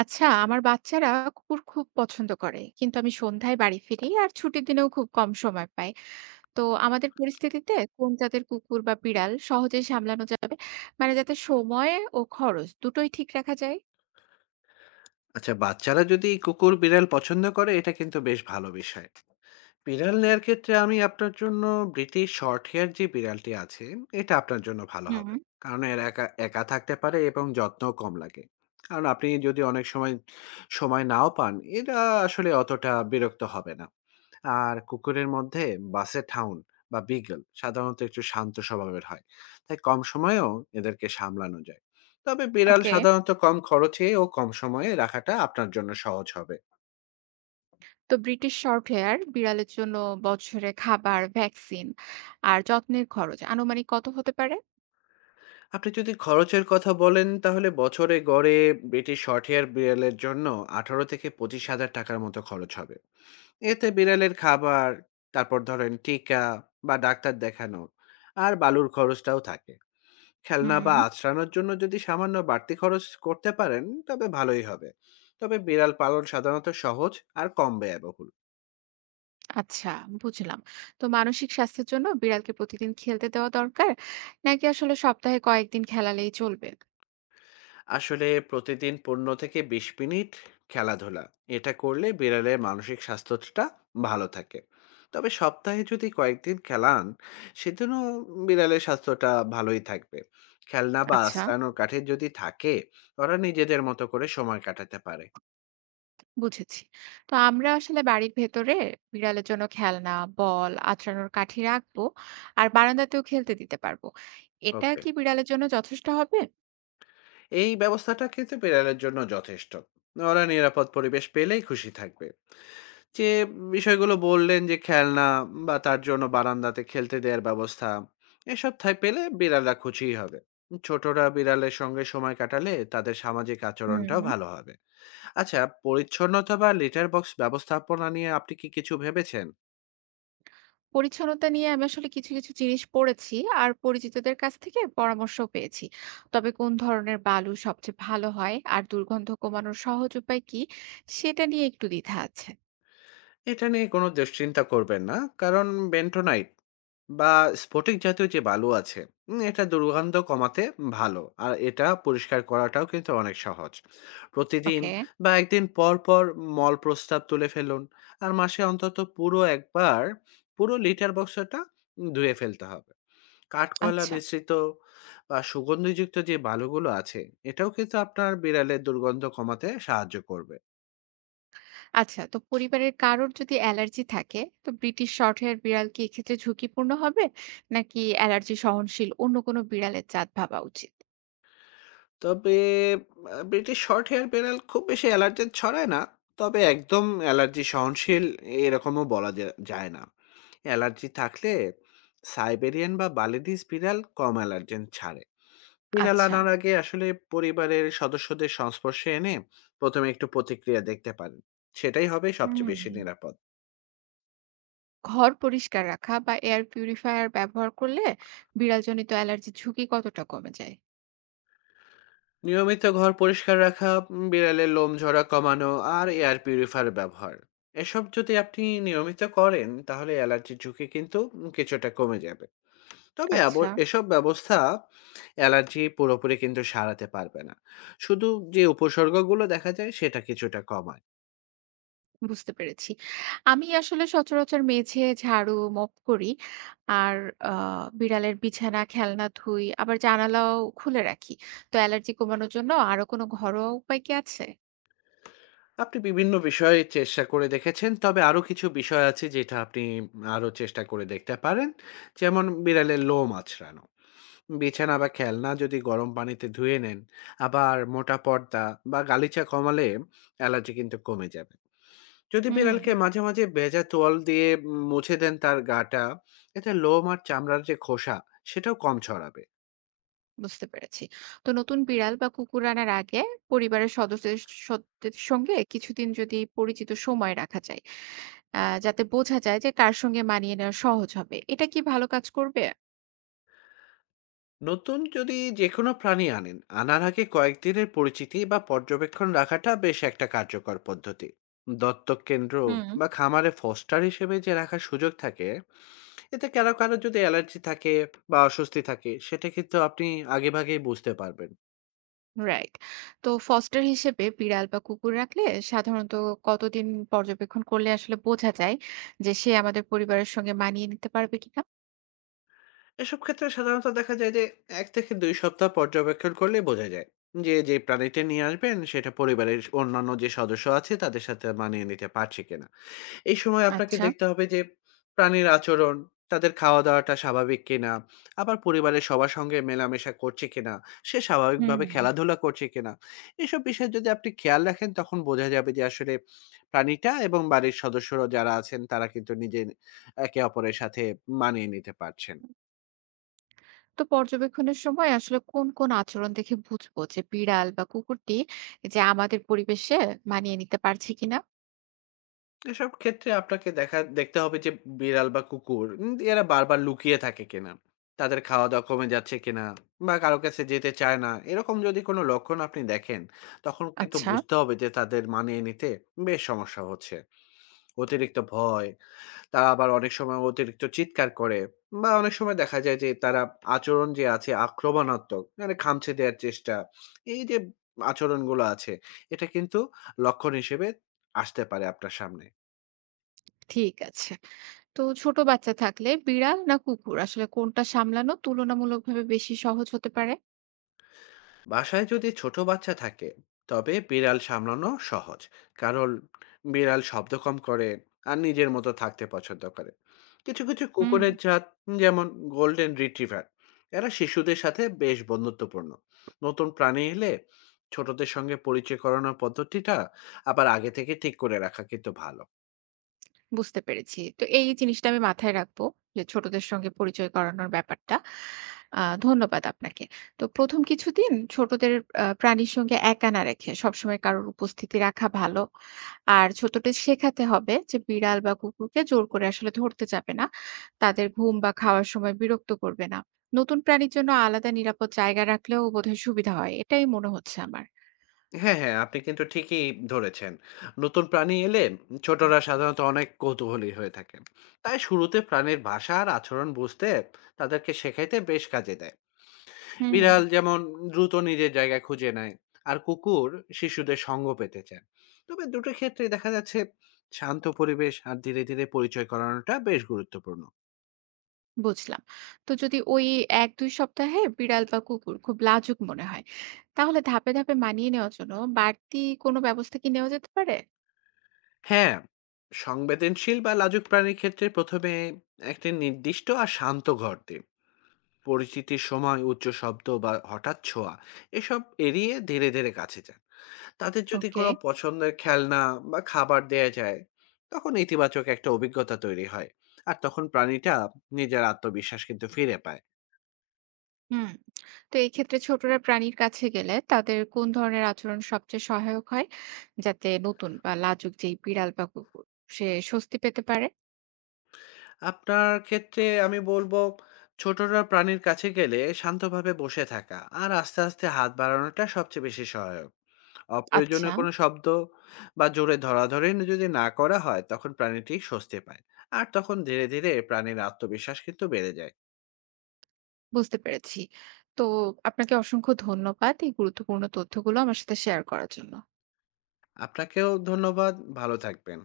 আচ্ছা আমার বাচ্চারা কুকুর খুব পছন্দ করে, কিন্তু আমি সন্ধ্যায় বাড়ি ফিরি আর ছুটির দিনেও খুব কম সময় পাই। তো আমাদের পরিস্থিতিতে কোন জাতের কুকুর বা বিড়াল সহজে সামলানো যাবে, মানে যাতে সময় ও খরচ দুটোই ঠিক রাখা যায়? আচ্ছা বাচ্চারা যদি কুকুর বিড়াল পছন্দ করে, এটা কিন্তু বেশ ভালো বিষয়। বিড়াল নেয়ার ক্ষেত্রে আমি আপনার জন্য ব্রিটিশ শর্ট হেয়ার যে বিড়ালটি আছে, এটা আপনার জন্য ভালো হুম। হবে। কারণ এর একা একা থাকতে পারে এবং যত্ন কম লাগে। কারণ আপনি যদি অনেক সময় সময় নাও পান, এটা আসলে অতটা বিরক্ত হবে না। আর কুকুরের মধ্যে বাসে ঠাউন বা বিগল সাধারণত একটু শান্ত স্বভাবের হয়, তাই কম সময়েও এদেরকে সামলানো যায়। তবে বিড়াল ওকে, সাধারণত কম খরচে ও কম সময়ে রাখাটা আপনার জন্য সহজ হবে। তো ব্রিটিশ শর্ট হেয়ার বিড়ালের জন্য বছরে খাবার, ভ্যাকসিন আর যত্নের খরচ আনুমানিক কত হতে পারে? আপনি যদি খরচের কথা বলেন, তাহলে বছরে গড়ে ব্রিটিশ শর্টহেয়ার বিড়ালের জন্য ১৮ থেকে ২৫ হাজার টাকার মতো খরচ হবে। এতে বিড়ালের খাবার, তারপর ধরেন টিকা বা ডাক্তার দেখানো, আর বালুর খরচটাও থাকে। খেলনা বা হুম, আশ্রানোর জন্য যদি সামান্য বাড়তি খরচ করতে পারেন, তবে ভালোই হবে। তবে বিড়াল পালন সাধারণত সহজ আর কম ব্যয়বহুল। আচ্ছা, বুঝলাম। তো মানসিক স্বাস্থ্যের জন্য বিড়ালকে প্রতিদিন খেলতে দেওয়া দরকার, নাকি আসলে সপ্তাহে কয়েকদিন খেলালেই চলবে? আসলে প্রতিদিন ১৫ থেকে ২০ মিনিট খেলাধুলা, এটা করলে বিড়ালের মানসিক স্বাস্থ্যটা ভালো থাকে। তবে সপ্তাহে যদি কয়েকদিন খেলান, সেদিনও বিড়ালের স্বাস্থ্যটা ভালোই থাকবে। খেলনা বা আচ্ছা, আশ্রানোর কাঠে যদি থাকে, ওরা নিজেদের মতো করে সময় কাটাতে পারে। বুঝেছি। তো আমরা আসলে বাড়ির ভেতরে বিড়ালের জন্য খেলনা, বল, আঁচড়ানোর কাঠি রাখবো আর বারান্দাতেও খেলতে দিতে পারবো। এটা ওকে, কি বিড়ালের জন্য যথেষ্ট হবে? এই ব্যবস্থাটা কিন্তু বিড়ালের জন্য যথেষ্ট। ওরা নিরাপদ পরিবেশ পেলেই খুশি থাকবে। যে বিষয়গুলো বললেন, যে খেলনা বা তার জন্য বারান্দাতে খেলতে দেওয়ার ব্যবস্থা, এসব ঠাঁই পেলে বিড়ালরা খুশিই হবে। ছোটরা বিড়ালের সঙ্গে সময় কাটালে তাদের সামাজিক আচরণটাও হুম। ভালো হবে। আচ্ছা, পরিচ্ছন্নতা বা লিটার বক্স ব্যবস্থাপনা নিয়ে আপনি কি কিছু ভেবেছেন? পরিচ্ছন্নতা নিয়ে আমি আসলে কিছু জিনিস পড়েছি, আর পরিচিতদের কাছ থেকে পরামর্শও পেয়েছি। তবে কোন ধরনের বালু সবচেয়ে ভালো হয় আর দুর্গন্ধ কমানোর সহজ উপায় কি? সেটা নিয়ে একটু দ্বিধা আছে। এটা নিয়ে কোনো দুশ্চিন্তা করবেন না। কারণ বেন্টোনাইট বা স্ফটিক জাতীয় যে বালু আছে, এটা দুর্গন্ধ কমাতে ভালো, আর এটা পরিষ্কার করাটাও কিন্তু অনেক সহজ। প্রতিদিন ওকে, বা একদিন পর পর মল প্রস্তাব তুলে ফেলুন। আর মাসে অন্তত পুরো একবার পুরো লিটার বক্সটা ধুয়ে ফেলতে হবে। কাঠকয়লা আচ্ছা। মিশ্রিত বা সুগন্ধিযুক্ত যে বালুগুলো আছে, এটাও কিন্তু আপনার বিড়ালের দুর্গন্ধ কমাতে সাহায্য করবে। আচ্ছা, তো পরিবারের কারোর যদি অ্যালার্জি থাকে, তো ব্রিটিশ শর্টহেয়ার বিড়াল কি এক্ষেত্রে ঝুঁকিপূর্ণ হবে? নাকি অ্যালার্জি সহনশীল অন্য কোনো বিড়ালের জাত ভাবা উচিত? তবে ব্রিটিশ শর্ট হেয়ার বেড়াল খুব বেশি অ্যালার্জেন ছড়ায় না। তবে একদম অ্যালার্জি সহনশীল এরকমও বলা যায় না। অ্যালার্জি থাকলে সাইবেরিয়ান বা বালিদিস বিড়াল কম অ্যালার্জেন ছাড়ে। বিড়াল আচ্ছা, আনার আগে আসলে পরিবারের সদস্যদের সংস্পর্শে এনে ১ম এ একটু প্রতিক্রিয়া দেখতে পারেন। সেটাই হবে হুম। সবচেয়ে বেশি নিরাপদ। ঘর পরিষ্কার রাখা বা এয়ার পিউরিফায়ার ব্যবহার করলে বিড়ালজনিত অ্যালার্জির ঝুঁকি কতটা কমে যায়? নিয়মিত ঘর পরিষ্কার রাখা, বিড়ালের লোম ঝরা কমানো, আর এয়ার পিউরিফায়ার ব্যবহার, এসব যদি আপনি নিয়মিত করেন, তাহলে অ্যালার্জির ঝুঁকি কিন্তু কিছুটা কমে যাবে। তবে আচ্ছা, এসব ব্যবস্থা অ্যালার্জি পুরোপুরি কিন্তু সারাতে পারবে না। শুধু যে উপসর্গগুলো দেখা যায়, সেটা কিছুটা কমায়। বুঝতে পেরেছি। আমি আসলে সচরাচর মেঝে ঝাড়ু মপ করি, আর বিড়ালের বিছানা, খেলনা ধুই, আবার জানালাও খুলে রাখি। তো অ্যালার্জি কমানোর জন্য আরো কোনো ঘরোয়া উপায় কি আছে? আপনি বিভিন্ন বিষয়ে চেষ্টা করে দেখেছেন, তবে আরও কিছু বিষয় আছে যেটা আপনি আরও চেষ্টা করে দেখতে পারেন। যেমন বিড়ালের লোম আঁচড়ানো, বিছানা বা খেলনা যদি গরম পানিতে ধুয়ে নেন, আবার মোটা পর্দা বা গালিচা কমালে অ্যালার্জি কিন্তু কমে যাবে। যদি হুম, বিড়ালকে মাঝে মাঝে ভেজা তোয়াল দিয়ে মুছে দেন তার গাটা, এতে লোম আর চামড়ার যে খোসা, সেটাও কম ছড়াবে। বুঝতে পেরেছি। তো নতুন বিড়াল বা কুকুর আনার আগে পরিবারের সদস্যদের সদস্যদের সঙ্গে কিছুদিন যদি পরিচিত সময় রাখা যায়, আ যাতে বোঝা যায় যে কার সঙ্গে মানিয়ে নেওয়া সহজ হবে। এটা কি ভালো কাজ করবে? নতুন যদি যে কোনো প্রাণী আনেন, আনার আগে কয়েকদিনের পরিচিতি বা পর্যবেক্ষণ রাখাটা বেশ একটা কার্যকর পদ্ধতি। দত্তক কেন্দ্র হুম। বা খামারে ফস্টার হিসেবে যে রাখার সুযোগ থাকে, এতে কারো কারো যদি অ্যালার্জি থাকে বা অস্বস্তি থাকে, সেটা কিন্তু আপনি আগেভাগেই বুঝতে পারবেন। রাইট। তো ফস্টার হিসেবে বিড়াল বা কুকুর রাখলে সাধারণত কতদিন পর্যবেক্ষণ করলে আসলে বোঝা যায় যে সে আমাদের পরিবারের সঙ্গে মানিয়ে নিতে পারবে কিনা? এসব ক্ষেত্রে সাধারণত দেখা যায় যে ১ থেকে ২ সপ্তাহ পর্যবেক্ষণ করলেই বোঝা যায় যে, যে প্রাণীটা নিয়ে আসবেন সেটা পরিবারের অন্যান্য যে সদস্য আছে তাদের সাথে মানিয়ে নিতে পারছে কিনা। এই সময় আপনাকে আচ্ছা। দেখতে হবে যে প্রাণীর আচরণ, তাদের খাওয়া-দাওয়াটা স্বাভাবিক কিনা, আবার পরিবারের সবার সঙ্গে মেলামেশা করছে কিনা, সে হুম। স্বাভাবিকভাবে খেলাধুলা করছে কিনা। এসব বিষয় যদি আপনি খেয়াল রাখেন, তখন বোঝা যাবে যে আসলে প্রাণীটা এবং বাড়ির সদস্যরা যারা আছেন তারা কিন্তু নিজের একে অপরের সাথে মানিয়ে নিতে পারছেন। তো পর্যবেক্ষণের সময় আসলে কোন আচরণ দেখে বুঝবো যে বিড়াল বা কুকুরটি যে আমাদের পরিবেশে মানিয়ে নিতে পারছে কিনা? এসব ক্ষেত্রে আপনাকে দেখতে হবে যে বিড়াল বা কুকুর, এরা বারবার লুকিয়ে থাকে কিনা, তাদের খাওয়া দাওয়া কমে যাচ্ছে কিনা, বা কারো কাছে যেতে চায় না, এরকম যদি কোনো লক্ষণ আপনি দেখেন, তখন কিন্তু আচ্ছা। বুঝতে হবে যে তাদের মানিয়ে নিতে বেশ সমস্যা হচ্ছে। অতিরিক্ত ভয়, তারা আবার অনেক সময় অতিরিক্ত চিৎকার করে, বা অনেক সময় দেখা যায় যে তারা আচরণ যে আছে আক্রমণাত্মক, মানে খামচে দেওয়ার চেষ্টা, এই যে আচরণগুলো আছে, এটা কিন্তু লক্ষণ হিসেবে আসতে পারে আপনার সামনে। ঠিক আছে। তো ছোট বাচ্চা থাকলে বিড়াল না কুকুর, আসলে কোনটা সামলানো তুলনামূলকভাবে বেশি সহজ হতে পারে? বাসায় যদি ছোট বাচ্চা থাকে, তবে বিড়াল সামলানো সহজ। কারণ বিড়াল শব্দ কম করে আর নিজের মতো থাকতে পছন্দ করে। কিছু কিছু হুম, কুকুরের জাত, যেমন গোল্ডেন রিট্রিভার, এরা শিশুদের সাথে বেশ বন্ধুত্বপূর্ণ। নতুন প্রাণী এলে ছোটদের সঙ্গে পরিচয় করানোর পদ্ধতিটা আবার আগে থেকে ঠিক করে রাখা কিন্তু ভালো। বুঝতে পেরেছি। তো এই জিনিসটা আমি মাথায় রাখবো, যে ছোটদের সঙ্গে পরিচয় করানোর ব্যাপারটা। ধন্যবাদ আপনাকে। তো ১ম কিছুদিন ছোটদের প্রাণীর সঙ্গে একা না রেখে সবসময় কারোর উপস্থিতি রাখা ভালো। আর ছোটদের শেখাতে হবে যে বিড়াল বা কুকুরকে জোর করে আসলে ধরতে যাবে না। তাদের ঘুম বা খাওয়ার সময় বিরক্ত করবে না। নতুন প্রাণীর জন্য আলাদা নিরাপদ জায়গা রাখলেও বোধহয় সুবিধা হয়। এটাই মনে হচ্ছে আমার। হ্যাঁ, হ্যাঁ, আপনি কিন্তু ঠিকই ধরেছেন। নতুন প্রাণী এলে ছোটরা সাধারণত অনেক কৌতূহলী হয়ে থাকেন। তাই শুরুতে প্রাণীর ভাষা আর আচরণ বুঝতে তাদেরকে শেখাইতে বেশ কাজে দেয়। হুম। বিড়াল যেমন দ্রুত নিজের জায়গা খুঁজে নেয়, আর কুকুর শিশুদের সঙ্গ পেতে চায়। তবে দুটো ক্ষেত্রেই দেখা যাচ্ছে শান্ত পরিবেশ আর ধীরে ধীরে পরিচয় করানোটা বেশ গুরুত্বপূর্ণ। বুঝলাম। তো যদি ওই ১-২ সপ্তাহে বিড়াল বা কুকুর খুব লাজুক মনে হয়, তাহলে ধাপে মানিয়ে নেওয়ার জন্য বাড়তি কোনো ব্যবস্থা কি নেওয়া যেতে পারে? হ্যাঁ, সংবেদনশীল বা লাজুক প্রাণীর ক্ষেত্রে ১ম এ একটি নির্দিষ্ট আর শান্ত ঘর দিন। পরিচিতির সময় উচ্চ শব্দ বা হঠাৎ ছোঁয়া, এসব এড়িয়ে ধীরে ধীরে কাছে যান। তাদের যদি ওকে। কোনো পছন্দের খেলনা বা খাবার দেয়া যায়, তখন ইতিবাচক একটা অভিজ্ঞতা তৈরি হয়, আর তখন প্রাণীটা নিজের আত্মবিশ্বাস কিন্তু ফিরে পায়। হুম। তো এই ক্ষেত্রে ছোটরা প্রাণীর কাছে গেলে তাদের কোন ধরনের আচরণ সবচেয়ে সহায়ক হয়, যাতে নতুন বা লাজুক যেই বিড়াল বা কুকুর সে স্বস্তি পেতে পারে? আপনার ক্ষেত্রে আমি বলবো, ছোটরা প্রাণীর কাছে গেলে শান্তভাবে বসে থাকা আর আস্তে আস্তে হাত বাড়ানোটা সবচেয়ে বেশি সহায়ক। আচ্ছা, অপ্রয়োজনীয় কোনো শব্দ বা জোরে ধরাধরি যদি না করা হয়, তখন প্রাণীটি স্বস্তি পায়। আর তখন ধীরে ধীরে প্রাণীর আত্মবিশ্বাস কিন্তু বেড়ে যায়। বুঝতে পেরেছি। তো আপনাকে অসংখ্য ধন্যবাদ এই গুরুত্বপূর্ণ তথ্যগুলো আমার সাথে শেয়ার করার জন্য। আপনাকেও ধন্যবাদ। ভালো থাকবেন।